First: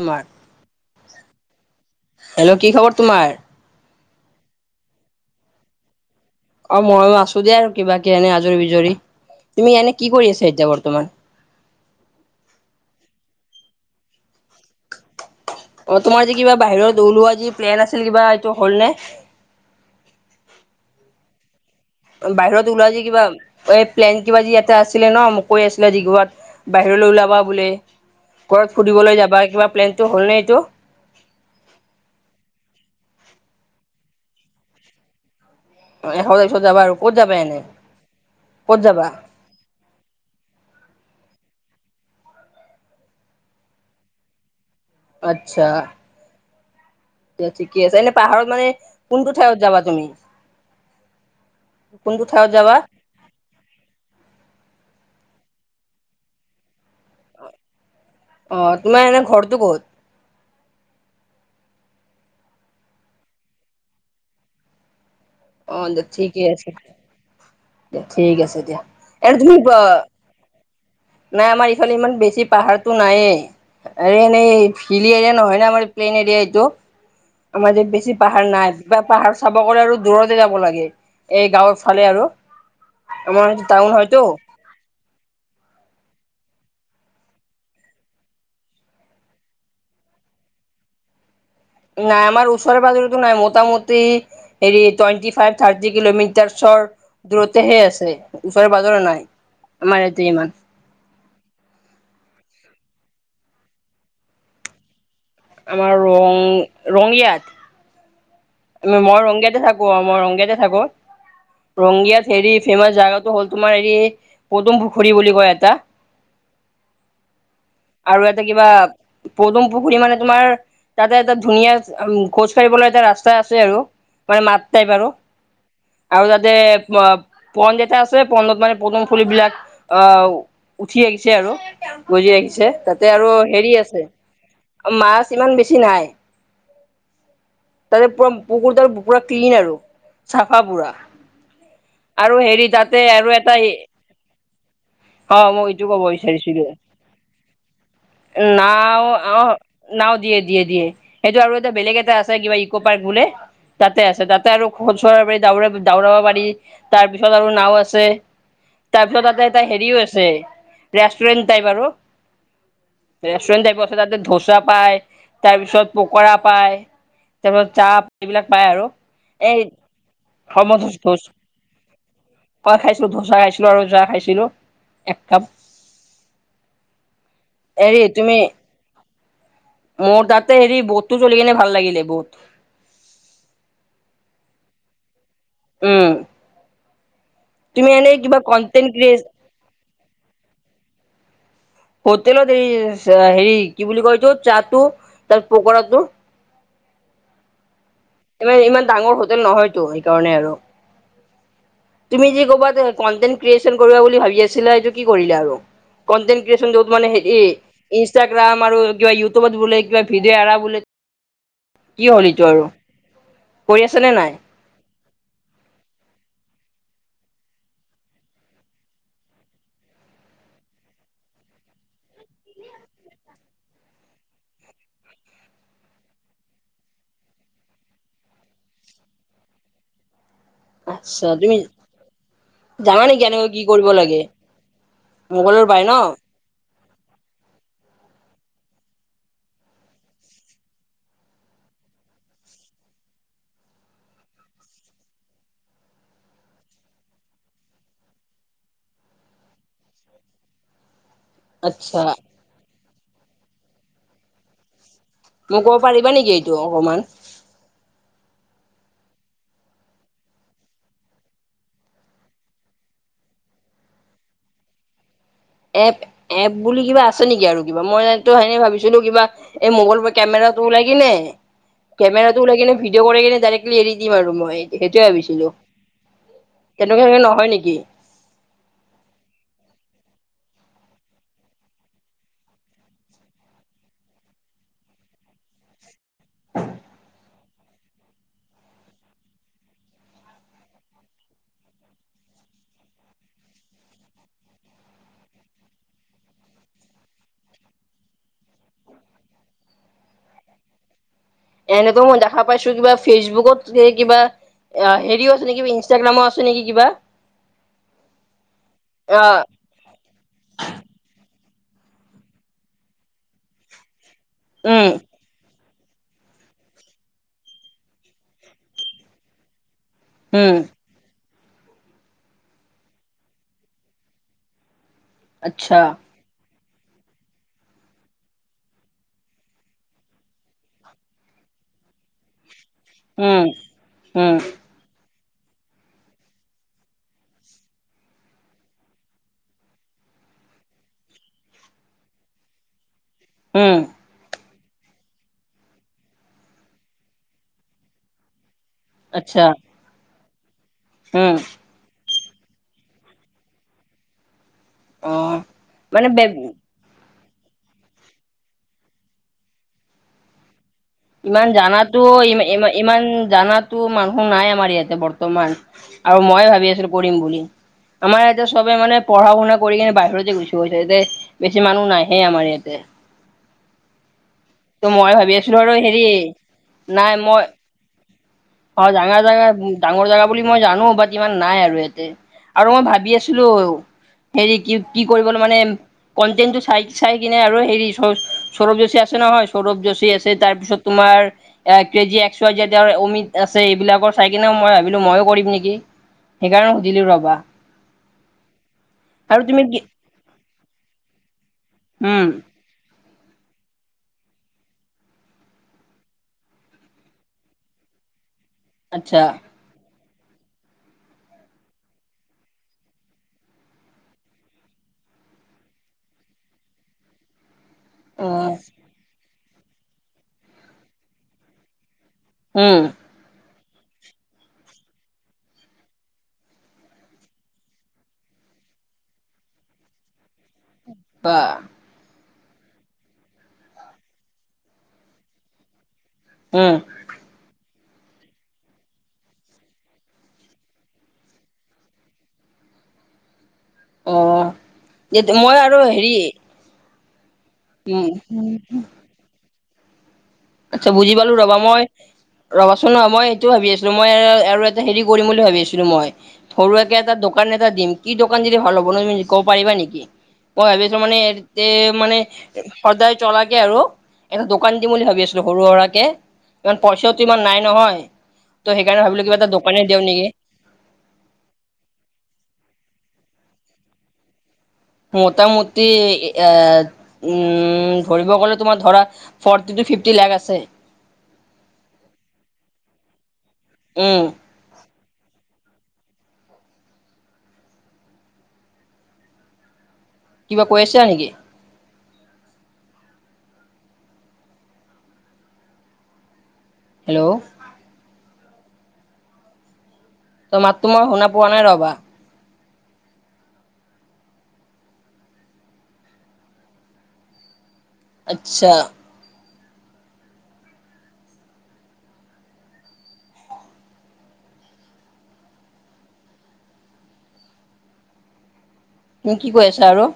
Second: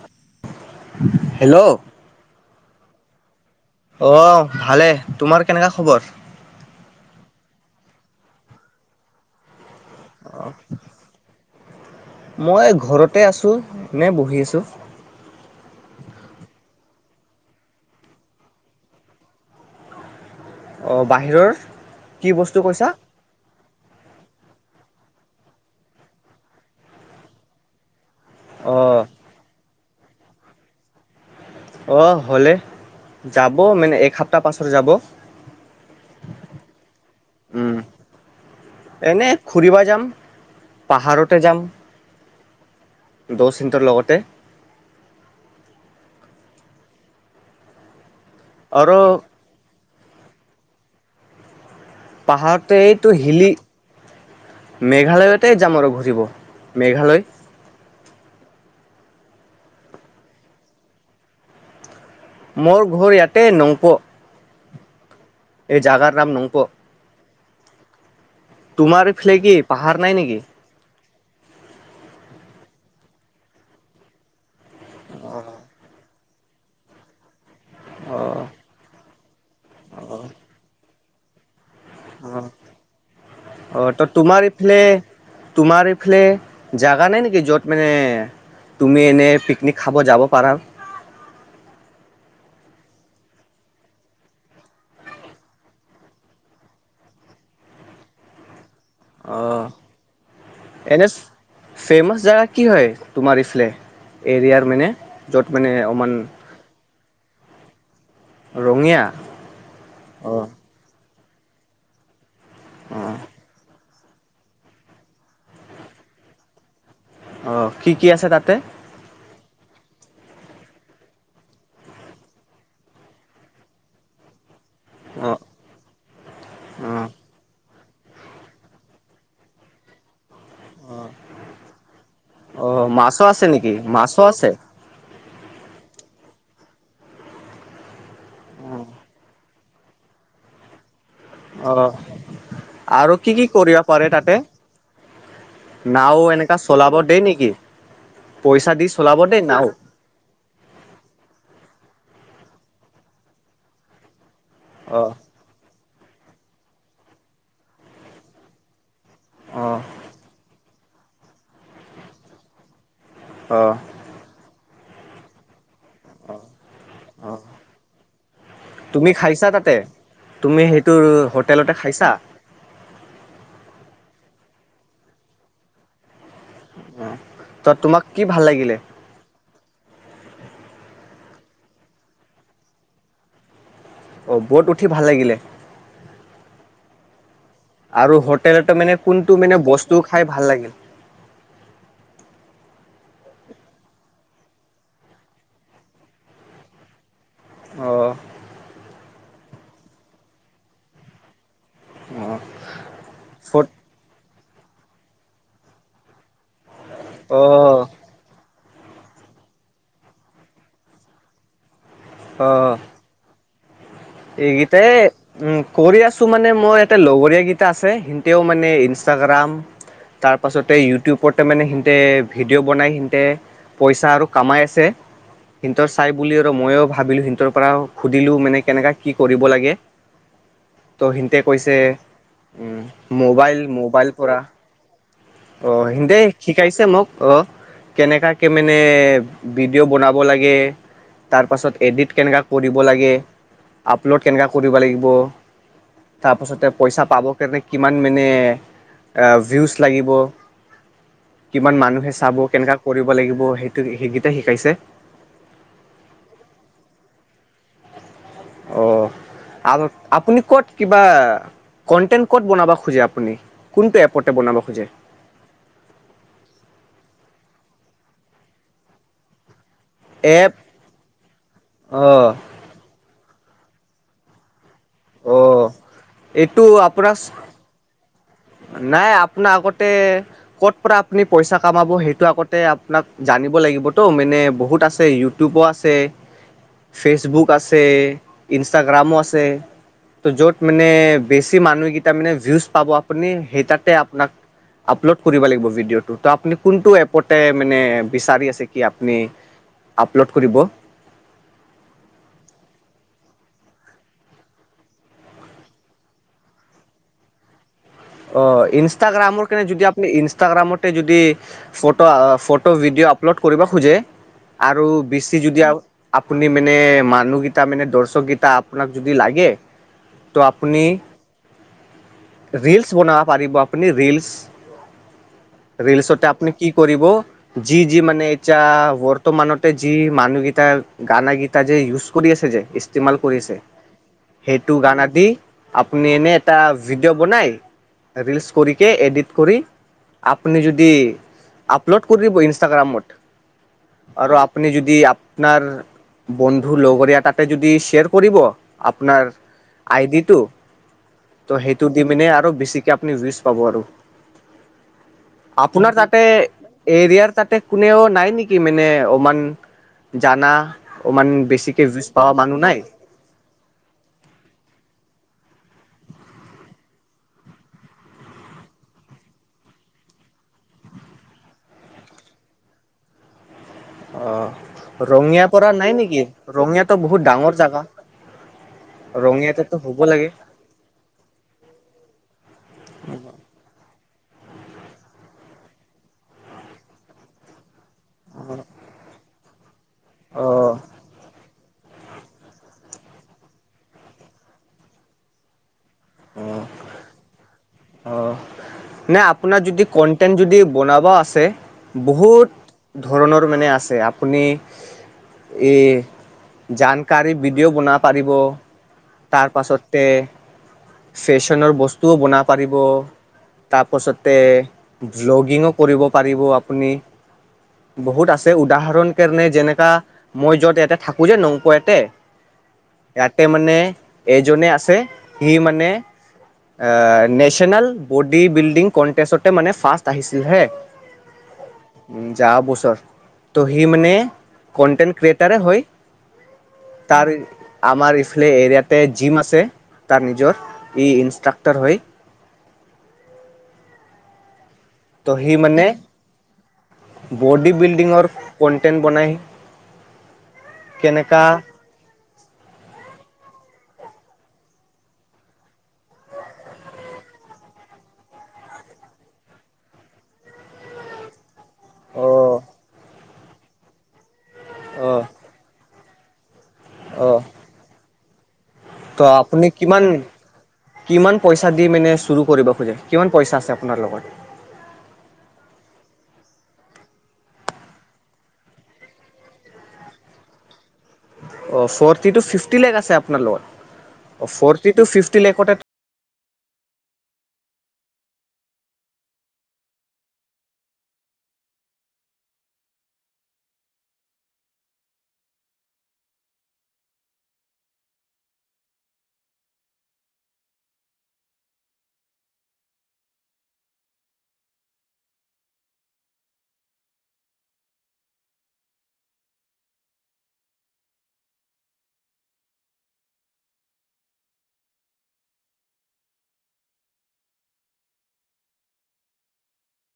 তোমাৰ hello hello কি খবৰ তোমাৰ? অ' ভালে তোমাৰ কেনেকুৱা খবৰ অ', মইো আছোঁ দিয়া আৰু কিবাকে, এনেই আজৰি পিজৰি। তুমি এনে কি কৰি আছা এতিয়া বৰ্তমান। মই ঘৰতে আছোঁ, ইনেই বহি আছোঁ। অ', তোমাৰ যে কিবা বাহিৰত ওলোৱা যি প্লেন আছিল কিবা এইটো হ'ল নে। অ', বাহিৰৰ। কি বস্তু বাহিৰত ওলোৱা কৈছা যে কিবা- এই প্লেন কিবা যি এটা আছিলে ন, মোক কৈ আছিলা গোৱাত, বাহিৰলৈ ওলাবা বুলি। ঘৰত অ' সুধিবলৈ যাবা, কিবা প্লেনটো হ'ল নে এইটো। অ', হ'লে, যাব মানে এক সপ্তাহ পাছত যাব। এসপ্তাহৰ কাৰণে যাবা আৰু ক'ত যাবা এনে, ক'ত যাবা? ফুৰিব যাম, পাহাৰতে যাম দোছ হতঁৰ লগতে। আচ্ছা এয়া ঠিকে আছে এনে পাহাৰত মানে আৰু কোনটো ঠাইত যাবা তুমি কোনটো ঠাইত যাবা পাহাৰতেই এইটো হিলী মেঘালয়তে যাম আৰু ঘূৰিব মেঘালয় অ' তোমাৰ এনে ঘৰটো ক'ত মোৰ ঘৰ ইয়াতে নংপু অ দিয়া নাম ঠিকে নংপ। আছে দিয়া ঠিক আছে দিয়া তোমাৰ এ এইফালে কি তুমি পাহাৰ নাই নেকি? নাই আমাৰ ইফালে ইমান বেছি পাহাৰতটো নাই এ এনেই হিলি এৰিয়া নহয় ন আমাৰ এই প্লেইন এৰিয়া এইটো আমাৰ ই বেছি অ' পাহাৰ নাই পাহাৰ চাব গলে আৰু দূৰতে যাব লাগে এই গাঁৱৰ ফালে আৰু অ' আমাৰ অ', টাউন ত' হয়তো তোমাৰ ইফালে তোমাৰ এইফালে জাগা নাই নেকি য'ত মানে তুমি এনেই পিকনিক খাব যাব পাৰা নাই আমাৰ ওচৰে পাজৰেতো নাই মোটামটি হেৰি টুৱেণ্টি ফাইভ থাৰ্টি কিলোমিটাৰ চৰ দূৰতেহে আছে ওচৰে পাজৰে নাই অঁ আমাৰ ইয়াতে ইমান এনে ফেমাচ জেগা কি হয় তোমাৰ এইফালে এৰিয়াৰ মানে য'ত মানে আমাৰ অমান ৰং ৰঙিয়াত ৰঙীয়া মই ৰংগিয়তে থাকো অ মই ৰংগিয়তে থাকো ৰংগিয়াত হেৰি ফেমাচ অ', জাগাটো হ'ল তোমাৰ হেৰি পদুম পুখুৰী বুলি কয় এটা অ', কি কি আছে আৰু এটা তাতে? কিবা পদুম পুখুৰী মানে তোমাৰ তাতে এটা ধুনীয়া খোজ ফৰিবলৈ এটা ৰাস্তা আছে আৰু মানে মাত যাই ব আৰু অ', আৰু তাতে অ পন এটা আছে পনডত মানে পটম ফুলিবলাক আহ উঠি আহখিছে আৰু গজি ৰাখিছে অ', তাতে মাছো আৰু আছে নেকি? হেৰি আছে মাছো অ মাছ ইমান বেছি নাই তাৰেতে পুৰা পুকুৰ তাৰ পুৰা ক্লিন আৰু চাফা পুৰা অ', আৰু হেৰি তাতে আৰু কি কি এটা কৰিব পাৰে তাতে? অ মই এইটো কব নাও এনেকা বিচাৰিছিলো চলাব দেই নেকি? পইচা না দি চলাব দেই আহ নাও দিয়ে দিয়ে দিয়ে সেইটো আৰু এটা বেলেগ এটা আছে কিবা ইক' পাৰ্ক বোলে তাতে আছে তাত আৰু খ অ', চৰা পাৰি দাৰা দাৰাব পাৰি তাৰ পিছত আৰু নাও আছে তাৰপিছত ততে এটা অ', হেৰিও আছে ৰেষ্টুৰেন্ট টাইপ আৰু ৰেষ্টুৰেণ্ট অ'। টাইপ আছে তাতে ধোচা পায় তাৰ পিছত পকৰা পায় তাৰপিছত চাহ এইবিলাক পায় আৰু তুমি খাইছা এই তাতে তুমি সেইটো সমোোজ হোটেলতে খাইছা কই খাইছিলো ধোচা খাইছিলো আৰু যাহ খাইছিলো এক কাপ অ ত হেৰি তোমাক কি তুমি ভাল লাগিলে মোৰ তাতে হেৰি বুধতটো চলি কিনে ভাল লাগিলে বুত অ' বত উঠি ভাল লাগিলে উম তুমি এনে আৰু কিবা হোটেলতো কন্টেন্ট মানে ক্ৰিয়েট কোনটো মানে বস্তু খাই ভাল লাগিল হোটেলত এই হেৰি কি বুলি কয়ছো চাহটো তাৰ পকৰাটো অ ইমান ডাঙৰ হোটেল নহয়তো সকাৰণে আৰু তুমি যি কৰ'বাত কনটেন্ট ফ ক্ৰিয়েচন কৰিব বুলি ভাবি আছিলা এইটো কি কৰিলে আৰু কনটেন্ট ক্ৰিয়েচন যত মানে অ ইনষ্টাগ্ৰাম আৰু কিবা ইউটিউবত বোলে কিবা ভিডিঅ' এৰা বোলে কি হ'ল এইটো আৰু কৰি আছে নে নাই এইগতে উ কৰি আছো মানে মোৰ এটা লগৰীয়া কেইটা আছে সও মানে ইনষ্টাগ্ৰাম তাৰপাছতে ইউটিউবতে মানে সিহতে ভিডিঅ' বনাই সিতে পইচা আৰু কামাই আছে সিহঁতৰ চাই বুলি আৰু ময়ো ভাবিলো সিহৰ পৰা সুধিলো মানে কেনেকা কি কৰিব লাগে। ত' আচ্ছা সিহতে তুমি কৈছে জানা নেকি মোবাইল মোবাইল পৰা মোবাইলৰ অ' বাই ন। সিহঁতে শিকাইছে মোক অ কেনেকাকে মানে ভিডিঅ' বনাব লাগে তাৰপাছত এডিট কেনেকা কৰিব লাগে। আপলোড কেনেকা কৰিব লাগিব। তাৰপাছতে পইচা পাব কাৰণে কিমান মানে ভিউজ লাগিব। কিমান আচ্ছা মানুহে চাব কেনেকা কৰিব লাগিব সেইটো সেইকেইটাই শিকাইছে। মোক ক'ব পাৰিবা নেকি এইটো অকমান। অ', আৰু আপুনি ক'ত কিবা কণ্টেণ্ট ক'ত বনাব খোজে আপুনি কোনটো এপতে বনাব খোজে এপ এপ বুলি কিবা আছে নেকি আৰু কিবা মইো সেনে ভাবিছিলো কিবা এই মোগল এপ কেমেৰাটো ওলাই কিনে অ'। কেমেৰাটো ওলাই কিনে ভিডিঅ' কৰি কিনে ডাইৰেক্টলি এৰি দিম আৰু মই সেইটোৱে ভাবিছিলো অ', এইটো আপোনাক তেনেকুৱা নহয় নেকি। নাই আপোনাৰ আগতেই ক'ত পৰা আপুনি পইচা কামাব সেইটো আগতে আপোনাক জানিব লাগিবত মানে বহুত আছে ইউটিউবো আছে ফেচবুক আছে ইনষ্টাগ্ৰামো আছে ত' য'ত মানে বেছি মানুহকেইটা মানে ভিউজ পাব আপুনি সেই তাতে আপোনা আপলোড কৰিব লাগিব ভিডিঅ'টো ত আপনি কোনটো এপতে মানে বিচাৰি আছে কি আপনি আপলোড কৰিব এনেটো মই দেখা পাইছো কিবা ফেচবুকত স কিবা অ', হেৰিও আছে নিবা ইনষ্টাগ্ৰামৰ আছে নেকি কিবা অ', অ ইনষ্টাগ্ৰামৰ কেনে যদি ইনষ্টাগ্ৰামতে যদি ফটো ফটো ভিডিঅ' আপলোড কৰিব খোজে আৰু উম বেছি যদি আপুনি মানে মানুহকেইটা মানে দৰ্শক গিটা আপোনাক যদি লাগে তো উম আপুনি ৰিল বনাব পাৰিব আপুনি ৰীলচচ আচ্ছা ৰীলচতে আপুনি কি কৰিব যি, যি মানে এতিয়া বৰ্তমানতে যি মানুহগিতা গানা গীতা যে ইউজ কৰি আছে যে ই্তেমাল উম কৰিছে উম সেইটো গান আদি আপুনি এনে এটা ভিডিঅ' বনাই ৰৰিলচ কৰিকে এডিট কৰি আপনি যদি আপলোড কৰি দিব ইনষ্টাগ্ৰামত উম। আৰু আপুনি যদি আপোনাৰ বন্ধু লগৰীয়াটাতে যদি শ্বেয়াৰ কৰিব আপোনাৰ আচ্ছা আইডিটো উম। সেইটো দি মিনে আৰু বেছিকে আপুনি ভিউজ পাব আৰু অ আপোনাৰ মানে তাতে বে এৰিয়াৰ তাতে কোনেও নাই নেকি মানে অমান জানা অমান ইমান বেছিকে জানাতো ভিউজ পোৱা ইমান ই মানুহ নাই ইমান জাত তো মানুহ নাই আমাৰ ইয়াতে বৰ্তমান আৰু মই ভাবি আছিলো কৰিম বুলি। আমাৰ এতিয়া চবে মানে পঢ়া শুনা কৰি কিনে বাহিৰৰতে গুচি গৈছে এয়া বেছি মানুহ নাহে আমাৰ ইয়াতে ত' অ', মই ভাবি ৰঙিয়াৰ আছিলো পৰা আৰু নাই হেৰি নেকি ৰঙিয়াতো নাই বহুত মই ডাঙৰ জাগা। অ ডাঙৰ জেগা ৰঙীয়াতো হ'ব ডাঙৰ জেগা লাগে। বুলি মই জানো বাত ইমান নাই আৰু ইয়াতে আৰু মই ভাবি আছিলো হেৰি কি কি কৰিব মানে কনন্টেনটটো চাই চাই কিনে আৰু হেৰি সৌৰভ যোশী আছে নহয় সৌৰভ যোশী আছে অ', তাৰপিছত তোমাৰ এক কেজি একচ চাইজৰ অমিত আছে এইবিলাকৰ চাই কিনে মই ভাবিলো ময়ো কৰিম নেকি? সেইকাৰণে সুধিলো ৰ'বা। অ' নে আৰু আপোনাৰ তুমি কি যদি কন্টেন্ট যদি বনাব আছে, উম বহুত ধৰণৰ মানে আছে। আপুনি এই জানকাৰী ভিডিঅ' বনাব পাৰিব আচ্ছা। তাৰ পাছতে ফেশ্বনৰ বস্তুও বনাব পাৰিব তাৰপাছতে ভ্লগিঙো কৰিব পাৰিব আপুনি অ বহুত আছে উদাহৰণ কাৰনে যেনেকা মই যত ইয়াতে থাকো যে নংকুয়াতে উম। ইয়াতে মানে এজনে আছে সি মানে নেশ্যনেল বডি বিল্ডিং কনটেষ্টতে মানে ফাৰ্ষ্ট আহিছিল হে' ত' যোৱা বছৰ তো সি মানে কনটেণ্ট ক্ৰিয়েটাৰে হৈ উম। তাৰ আমাৰ ইফালে এৰিয়াত তে জিম আছে তাৰ নিজৰ ই ইনষ্ট্ৰাক্টৰ হৈ অ' তেনেকুৱা আৰু হেৰি বড উম বিল্ডিঙৰ কন্টেণ্ট বনাই। আচ্ছা বুজি পালো কেনেকা ৰ'বা মই ৰ'বাচোন নহয় মই সেইটোও ভাবি আছিলো মই আৰু এটা হেৰি কৰিম বুলি ভাবি আছিলো মই। সৰু সুৰাকে এটা দোকান এটা দিম, কি দোকান দিলে ভাল হ'ব ন তুমি কব পাৰিবা নেকি? মই ভাবি আছো মানে এতে মানে অ' সদায় চলাকে আৰু এটা দোকান দিম বুলি ভাবি অ' আছো। সৰু সুৰাকে ইমান পইচাটো ইমান অ' নাই নহয়। ত' সেইকাৰণে ভাবিলো কিবা এটা আপুনি দোকানে দিওঁ কিমান নেকি? কিমান পইচা দি মানে চুৰু কৰিব খোজে, কিমান পইচা আছে আপোনাৰ লগত? মোটামোটি এ উম ধৰিব গ'লে তোমাৰ ধৰা ফৰ্টি টু ফিফটি লেখ আছে। অ' ফৰ্টি টু ফিফটি লেখ আছে আপোনাৰ লগত? উম। ফ'ৰ্টি টু ফিফটি লেখত কিবা কৈ আছা নেকি? হেল্ল'? তই মাতো মই শুনা পোৱা নাই ৰ'বা? আচ্ছা। মোক কি কৈ আছা আৰু?